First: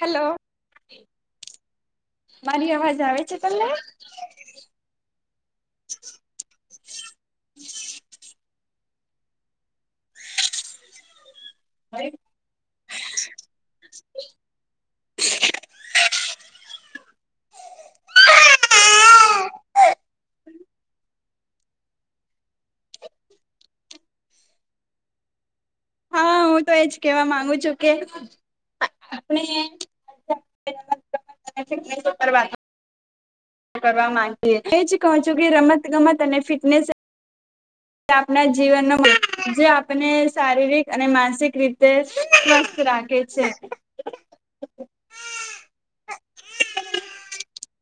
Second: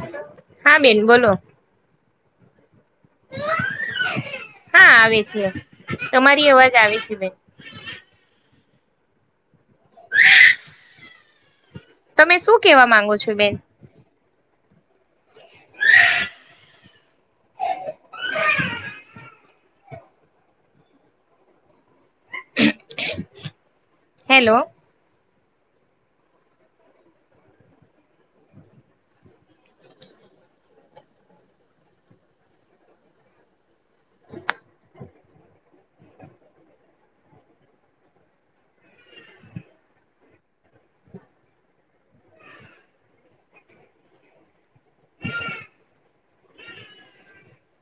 Hello હા બેન બોલો મારી અવાજ આવે છે તમને હા આવે છે તમારી અવાજ આવે છે બેન તમે શું કેવા માંગો છો બેન [inaudible] [inaudible] હેલો હા હું તો એજ કેવા માંગુ છું કે [unintelligible] કરવા માંગ એજ કહો છું કે રમત ગમત અને ફિટનેસ આપણા જીવનનો જે આપને શારીરિક અને માનસિક રીતે સ્વસ્થ રાખે છે. [inaudible]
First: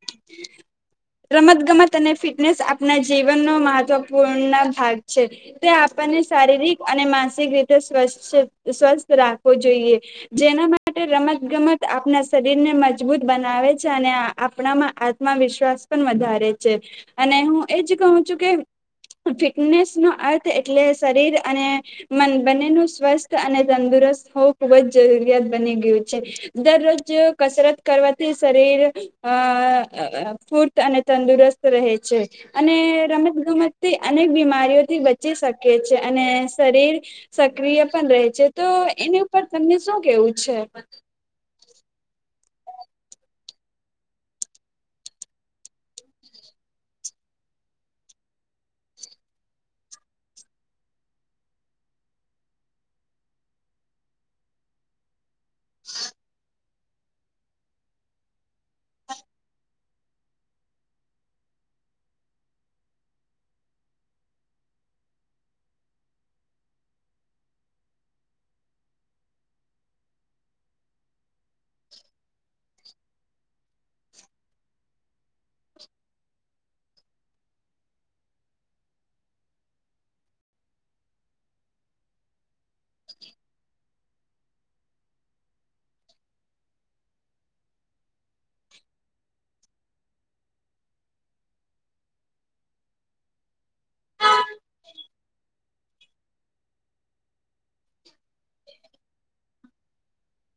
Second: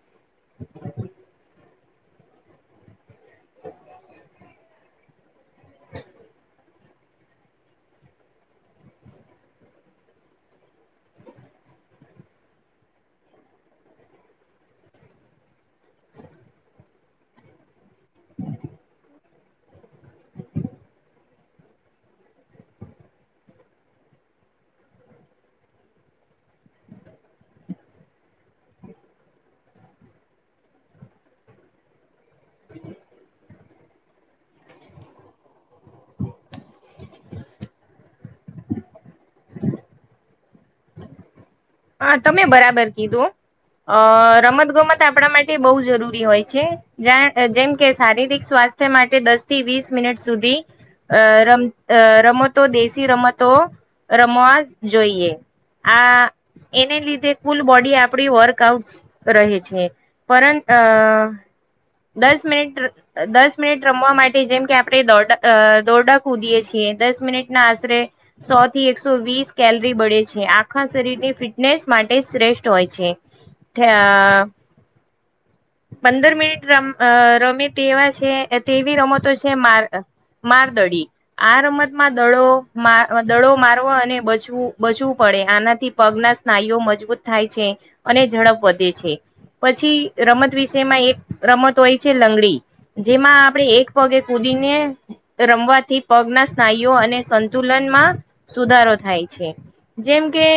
[inaudible] રમત ગમત અને ફિટનેસ આપના જીવનનો મહત્વપૂર્ણ ભાગ છે તે શારીરિક અને માનસિક રીતે સ્વ સ્વસ્થ રાખવો જોઈએ જેના માટે રમત ગમત આપણા શરીર ને મજબૂત બનાવે છે અને આપણામાં આત્મવિશ્વાસ પણ વધારે છે અને હું એજ કહું છું કે ફિટનેસ નો અર્થ એટલે શરીર અને મન બંને ન સ્વસ્થ અને તંદુસ્ત હોવું ખુબ જ જરૂરિયાત બની ગયું છે દરરોજ કસરત કરવાથી શરીર હા હ અ ફુર્ત અને તંદુરસ્ત રહે છે અને રમત ગમતથી અનેક બીમારીઓ બચી શકે છે અને શરીર સક્રિય પણ રહે છે તો એની ઉપર તમને શું શું કેવું છે. હા તમે બરાબર કીધું અ રમત ગમત આપણા માટે બહુ જરૂરી હોય છે જે જેમ કે શારીરિક સ્વાસ્થ સ્વાસ્થ્ય માટે દસ થી વીસ મિનિટ સુધી અ રમ રમતો દેશી રમતો રમવા જોઈએ હ એને લીધે કુલ બોડી આપણી વર્કઆઉટ રહે છે પરંત દસ મિનિટ દસ મિનિટ રમવા માટે જેમ કે આપણે દોડા દોરડા કૂદીએ છીએ દસ મિનિટના આશરે સો થી એકસો વીસ કેલરી બળે છે આખા શરીરની ફિટ ફિનેસ માટે શ્રેષ્ઠ હોય છે પંદર મિનિટ રમ રમે તેવા છે તેવી રમતો છે માર મારદડી આ રમતમાં દડો દડો મારવા અને બચવું બચવું પડે આનાથી પગના સ્નાયુઓ મજબૂત થાય છે અને ઝડપ વધે છે પછી રમત વિષમાં એક રમત હોય છે લંગડી જેમાં આપણે એક પગે કૂદીને રમવાથી પગના સ્નાયુઓ અને સંતુલનમાં સુધારો થાય છે જેમ કે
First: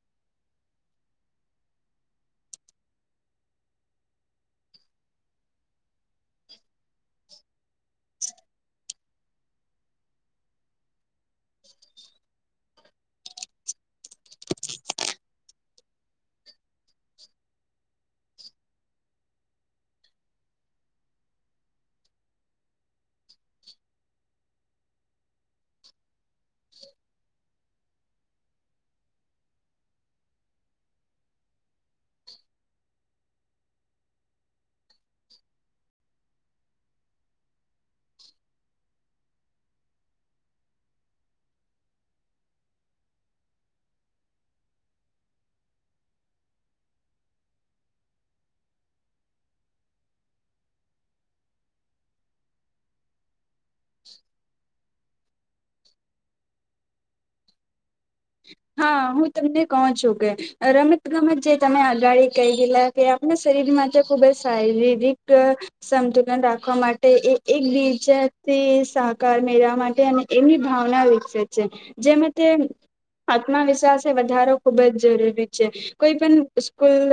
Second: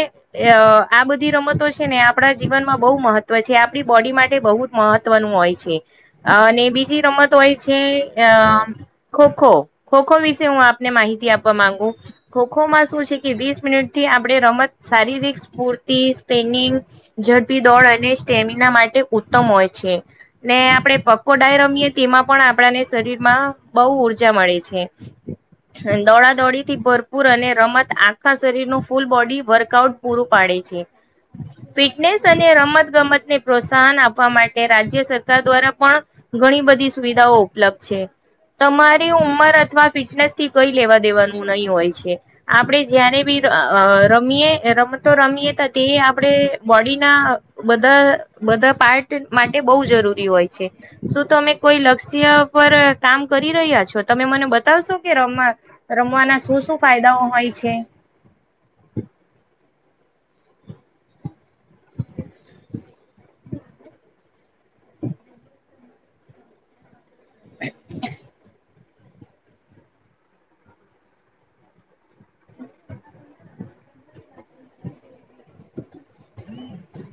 આ બધી રમતો છે ને આપણા જીવનમાં બહુ મહત્વ છે આપણી બોડી માટે માટે બહુ જ મહત્વનું હોય છે અને બીજી રમત હોય છે અ ખોખો ખોખો વિશે હું આપને માહિતી આપવા માંગુ ખોખોમાં શ છે કે વીસ મિનિટ થી આપણે રમત શારીરિક સ્ૂર્તિ સ્પિનિંગ ઝડપી દોડ અને સ્ટેમિના માટે ઉત્તમ હોય છે ને આપણે પક્કો ડાય રમીએ તેમાં પણ આપડાને શરીર માં બહુ ઉઊર્જા મળે છે દોડા દોડી થી ભરપૂર અને રમત આખા શરીર ન ફૂલ બોડી વર્કઆઉટ પૂરું પાડે છે ફિટનેસ અને રમત ગમતને પ્રોત્સાહન આપવા માટે રાજ્ય સર સર દ્વારા પણ ઘણી બધી સુવિધાઓ ઉપલબ્ધ છે તમારે ઉમર અથવા ફિટનેસ થી કઈ લેવા દેવાનું નહીં હોય છે આપણે જયારે બી રમીએ રમતો રમીએ ત તે આપણેે બોડીના બધા બધા પાર્ટ માટે બહુ જરૂરી હોય છે શું તમે કોઈ લક્ષ્ય પર કામ કરી રહ્યા છો તમે મને બતાવશો કે રમવા રમવાના શું શું ફાયદાઓ હોય છે હા હું તમને કહો છું કે રમત ગમત જે તમે આગાડી કઈ ગયેલા કે શરીર માં ખૂબ શારીરિક સંતુલન રાખવા માટે એ એક બીજાથી સહકાર મેળવા માટે અને એમની ભાવના વિકસિત છે જેમાં તે આત્મવિશ્વાસ એ વધારો ખુબ જ જરૂરી છે કોઈ પણ સ્કૂલ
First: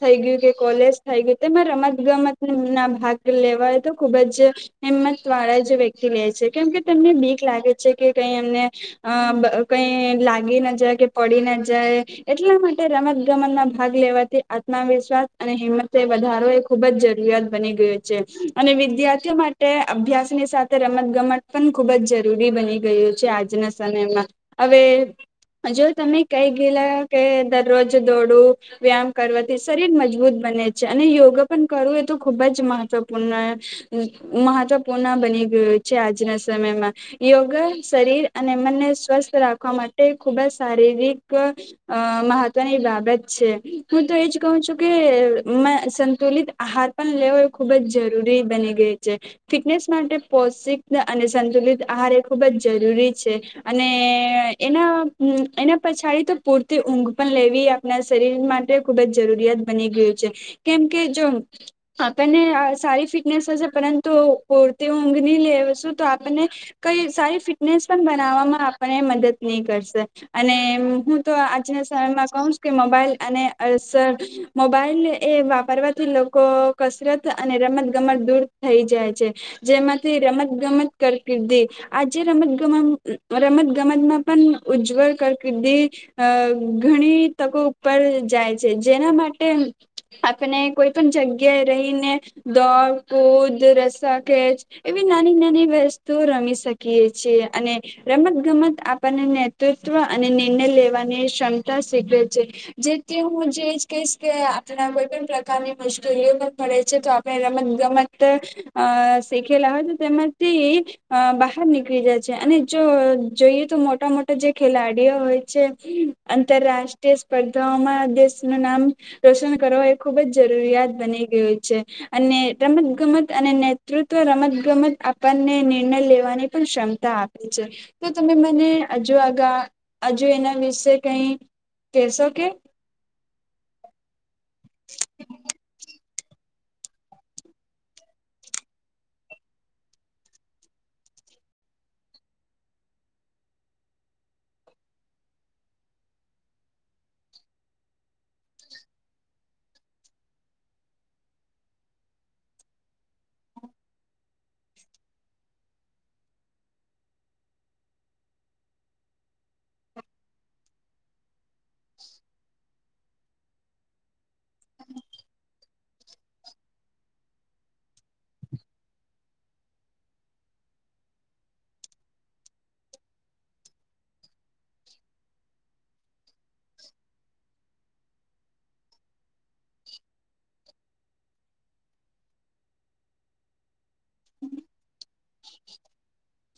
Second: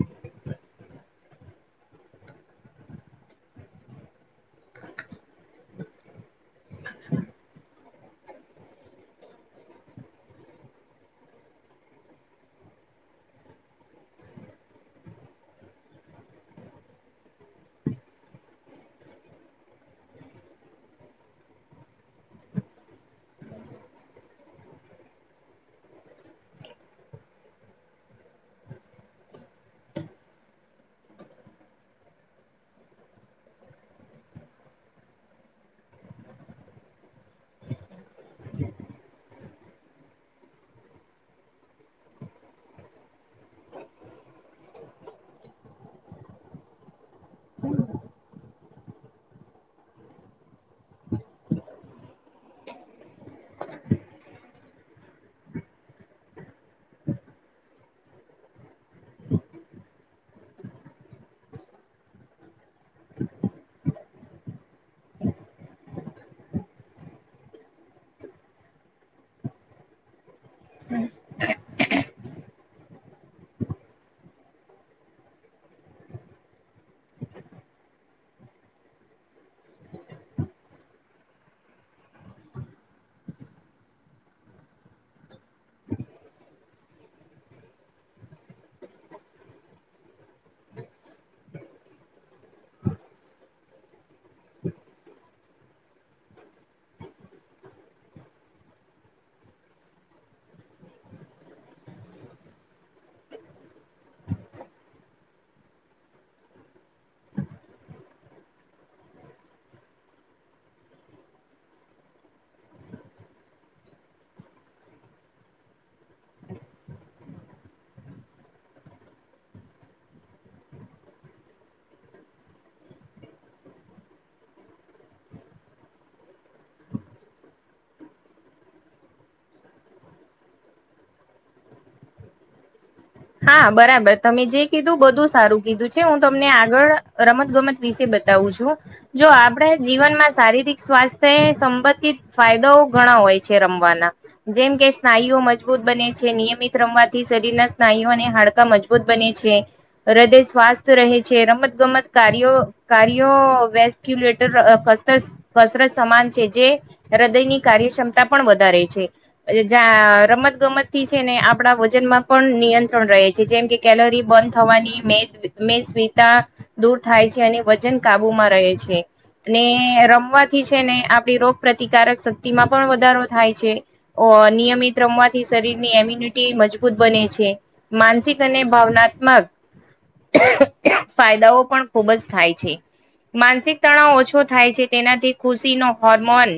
થઈ ગયું કે કોલેજ થઈ ગયું તેમાં રમત ગમત ના ભાગ લેવાય તો ખુબજ હિંમત વાળા વ્યક્તિ લે છે કેમ તેમને બીક લાગે છે કે કઈ એમને કઈ ી ના જાય કે પડી ના જાય એટલા માટે રમત ગમતમાં ભાગ લેવાથી આત્મવિશ્વાસ અને હિંમતે વધારો એ ખુબ જ જરૂરિયાત બની ગયો છે અને વિદ્યાર્થીઓ માટે અભ્યાસની સાથે રમત ગમત પણ ખૂબ જ જરૂરી બની ગયું છે આજના સમયમાં હવે જો તમે કઈ ગયેલા કે દરરોજ દોડું વ્યાયામ કરવાથી શરીર મજબૂત બને છે અને યોગા પણ કરવું એ તો ખુબ જ મહત્વપૂર્ણ મહત્વપૂર્ણ બની ગય છે આજના સમયમાં યોગ શરીર અને મનને સ્વસ્થ રાખવા માટે ખુબ જ શારીરિક મહત્વની બાબત છે હું તો એજ કહું છું કે સંતુલિત આહાર પણ લેવો એ ખુબ જ જરૂરી બની ગઈ છે ફિટનેસ માટે પૌષિક અને સંતુલિત આહાર એ ખૂબ જ જરૂરી છે અને એના એના પછાડી તો પૂરતી ઊંઘ પણ લેવી આપના શરીર માટે ખુબ જ જરૂરિયાત બની ગયું છે કેમ કે જો આપણને સારી ફિટનેસ હશે પરંતુ ર ઊંઘની લે છું તો આપણને કઈ સારી ફિટનેસ પણ બનાવવામાં આપને મદદ નહી કરશે અને હું તો આજના સમયમાં કહું છ કે મોબાઈલ અને અ સર મોબાઈલ એ વાપરવાથી લોકો કસરત અને રમત ગમત દૂર થઈ જાય છે જેમાંથી રમત ગમત કારકિર્દી આજે રમતગમત રમત ગમતમાં પણ ઉજ્જવલ કકિર્દી ઘણી તકો ઉપર જાય છે જેના માટે માટે આપણે કોઈ પણ જગ્યાએ રહીને દ કોદ રસક એવી નાની નાની વસ્તુ રમી શકીએીએ અને રમત ગમત નેતૃત્વ અને નિર્ણય લેવાની ક્ષમતા સીગવે છે જેથી હું જે કે આપણે કોઈ પણ પ્રકારની મુશ્કેલીઓમાં મળે છે તો આપણે રમત ગમત શીખેલા હોય તો તેમાંથી બહાર નીકળી જાય છે અને જો જોઈએ તો મો મોટા મોટા જે ખેલાડીઓ હોય છે આંતરરાષ્ટ્રીય સ્પર્ધાઓમાં દેશનું નામ રોશન કર એ ખૂબ જ જરૂરિયાત બની ગયું છે અને રમત ગમત અને નેતૃત્વ રમત ગમત આપવાને નિર્ણય લેવાની પણ ક્ષમતા આપે છે તો તમે મને હજુ આગા હજુ એના વિશે કઈ કશો કે હા બરાબર તમે જે કીધું બધું સારું કીધું છે હું તમને આગળ રમત ગમત વિશે બતાવું છું જો આપણે જીવનમાં શારીરિક સ્ સ્ સંબંધિત ફાયદાઓ ઘણા હોય છે રમવાના જેમ કે સ્નાયુઓ મજબૂત બ છે નિયમિત રમવાથી શરીરના સ્નાયુઓ અને હાડકા મજબૂત બને છે હૃદય સ્વાસ્થ રહે છે રમત ગમત કાર્યો કાર્યો વેસ્ક્યુલેટર રત સમાન છે જે હૃદયની કાર્યક્ષમતા પણ વધારે છે રમત ગમત થી છે ને આપણા વજન માં પણ નિયંત્રણ રહે છે જેમ કે કેલોરી બર્ન થવાની મે સ્વતા દૂર થાય છે અને વજન કાબુમાં રહે છે ને રમવાથી છે ને આપડી રોગ પ્ર્રતિકારક શક્તિ માં પણ વધારો થાય છે નિયમિત રમવાથી શરીર ની ઇમ્યુનિટી મજબૂત બને છે માનસિક અને ભાવનાત્મક ફાયદાઓ પણ ખુબ જ થાય છે માનસિક તણાવ ઓછો થાય છે તેનાથી ખુશીનો હોર્મોન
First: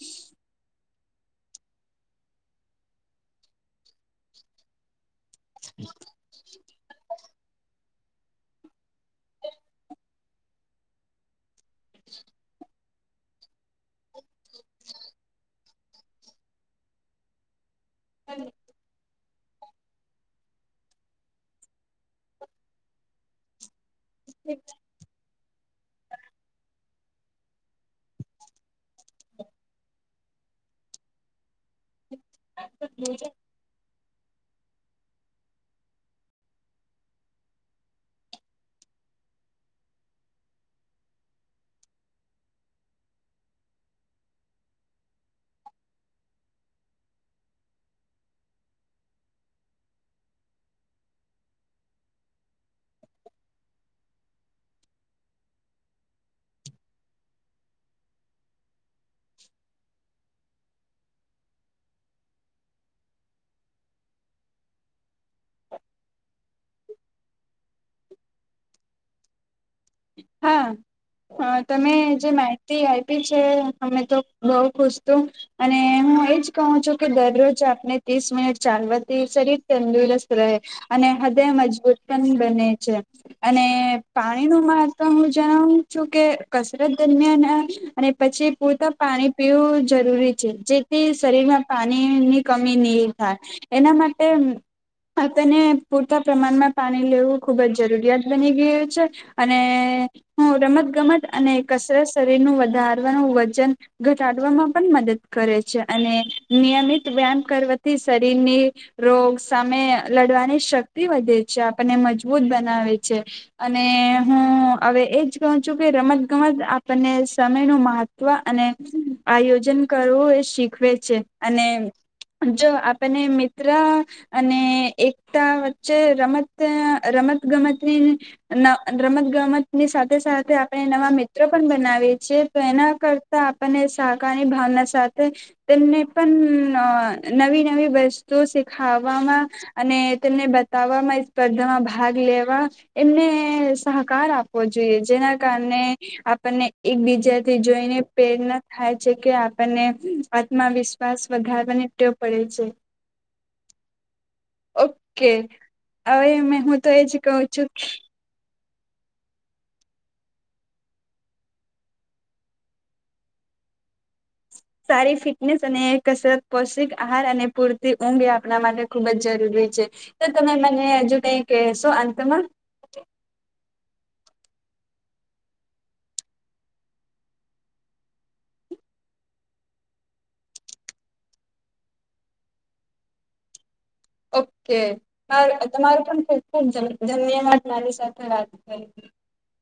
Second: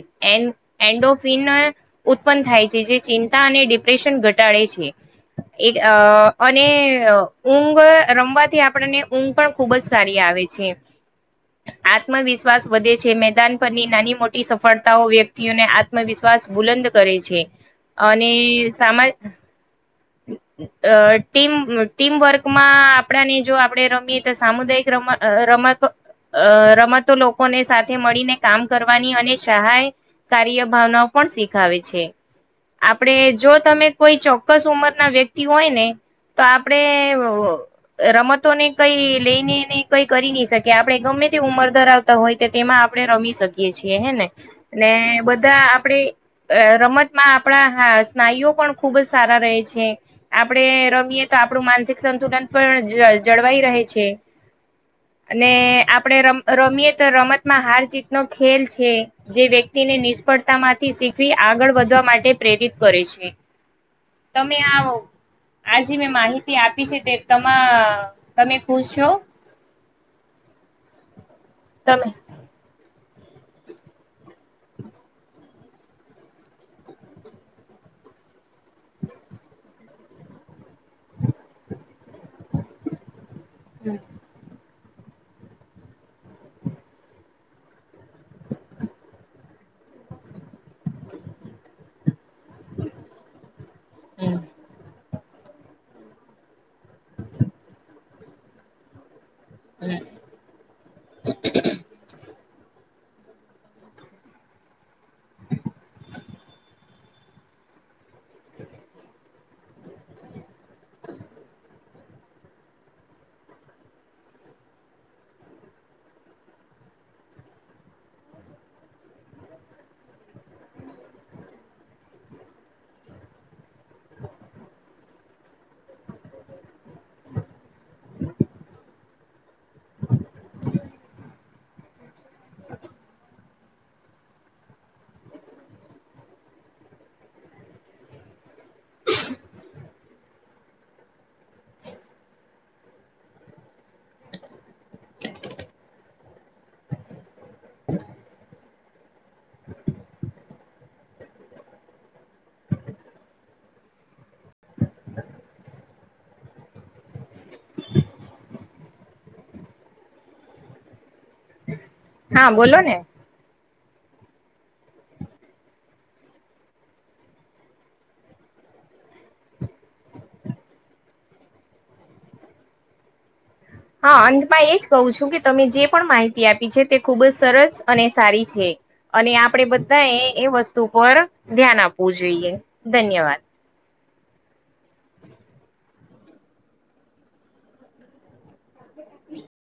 એન્ડોફન ઉત્પન્ન થાય છે જે ચિંતા અને ડિપ્રેશન ઘટાડે છે એક અને ઊંઘ રમવાથી આપણને ઊંઘ પણ ખુબ જ સારી આવે છે ખેબ આત્મવિશ્વાસ વધે છે મેદાન પરની નાની મોટી સફળતાઓ વ્યક્તિઓને આત્મવિશ્વાસ બુલંદ કરે છે અને સામા અ ટીમ ટીમવર્કમાં આપણાને જો આપડે રમ તો સામુદાયિક રત રમત અ રમતો લોકોને સાથે મળીને કામ કરવાની અને સહાય કાર્ય ભાવના પણ શીખાવે છે આપડે જો તમે કોઈ ચોક્કસ ઉંમર ના વ્યક્તિ હોય ને તો આપણેે રમતોને કઈ લઈને નહી કઈ કરી નહી શકી આપડણે ગમે મેથી ઉંમર ધરાવતા હોય તો તેમાં આપણે રમી શકીએ છીએ હે ને અને બધા આપણે અ રમતમાં આપણાા સ્નાયુઓ પણ ખુબ જ સારા રહે છે આપણે રમીએ તો આપડું માનસિક સંતુલન પણ જળવાઈ રહે છે અને આપડે રમ રમીએ તો રમતમાં હાર ચીતનોો ખેલ છે જે વ્યક્તિને નિષ્ફળ માંથી શીખવી આગળ વધવા માટે પ્રેરિત કરે છે તમે આ આજે મેં માહિતી આપી છે તે ત તમે ખુછ છો હા તમે જે માહિતી અમે તો બઉ ખુશ છું અને હું એજ કહું છું કે દરરોજ આપને ત્રીસ મિનિટ ચાલવાથી સરી તંદુરસત રહે અને હદય મજબૂત પણ બને છે અને હમ પાણી ન મા તો હું જણાવું છું કે કસરત દરમિયાન અને પછી પૂરતા પાણી પીવું જરૂરી છે જેથી શરીર માં પાણી ની કમી નહી થાય એના માટે હમ તેને પૂરતા પ્રમાણમાં પાણી લેવું ખુબ જ જરૂરિયાત બની ગયું છે અને હું રમત ગમત અને કસરત શરીર નું ારવાનું વજન ઘટાડવામાં પણ મદદ કરે છે અને નિયમિત વ્યામ કરવા થી શરીરની રોગ સામે લડવાની શક્તિ વધે છે આપણને મજબૂત બના બવે છે અને હું હમ હવે એજ કહું છું કે રમત ગમત આપણને સમય નું મહત્વ અને આયોજન કરવું એ શીખવે છે અને જો આપને મિત્ર અને એકતા વચ્ચે રમત ગમત ગમત રમત ગમત ની સાથે સાથે આપણે નવા મિત્રો પણ બનાવીએ છીએ તો એના કરતા આપને કારની ભાવના સાથે તેમને પણ નવી નવી વસ્તુ ખાવામાં અને તેમને બતાવવામાં સ્પર્ધામાં ભાગ લેવા એમને સહકાર આપવો જોઈએ જેના કારણે આપણને એકબીજાથી જોઈને પ્રેરણા થાય કે આપણને આત્મવિશ્વાસ વધારવાની પડે છે [inaudible] ઓકે હવે હું તો એજ કહ છું હા બોલો ને સારી ફિટનેસ અને કસરત પૌષ્ટિક આહાર અને પૂરતી ઊંઘ એ આપણા માટે ખુબ જ જરૂરી તો તમે મને હજુ ક કશો અંતમાં હ હા અંતમાં એ જ કહઉ છું કે તમે જે પણ માહિતી આપી છે તે ખૂબ જ સરસ અને સારી છે અને આપણેે બધાએ એ વસ્તુ પર ધ્યાન આપવું જોઈએ ધન્યવાદ ઓકે તમારો પણ ખબબ ધન્યવાદ મારી સાથે વાત કરી હ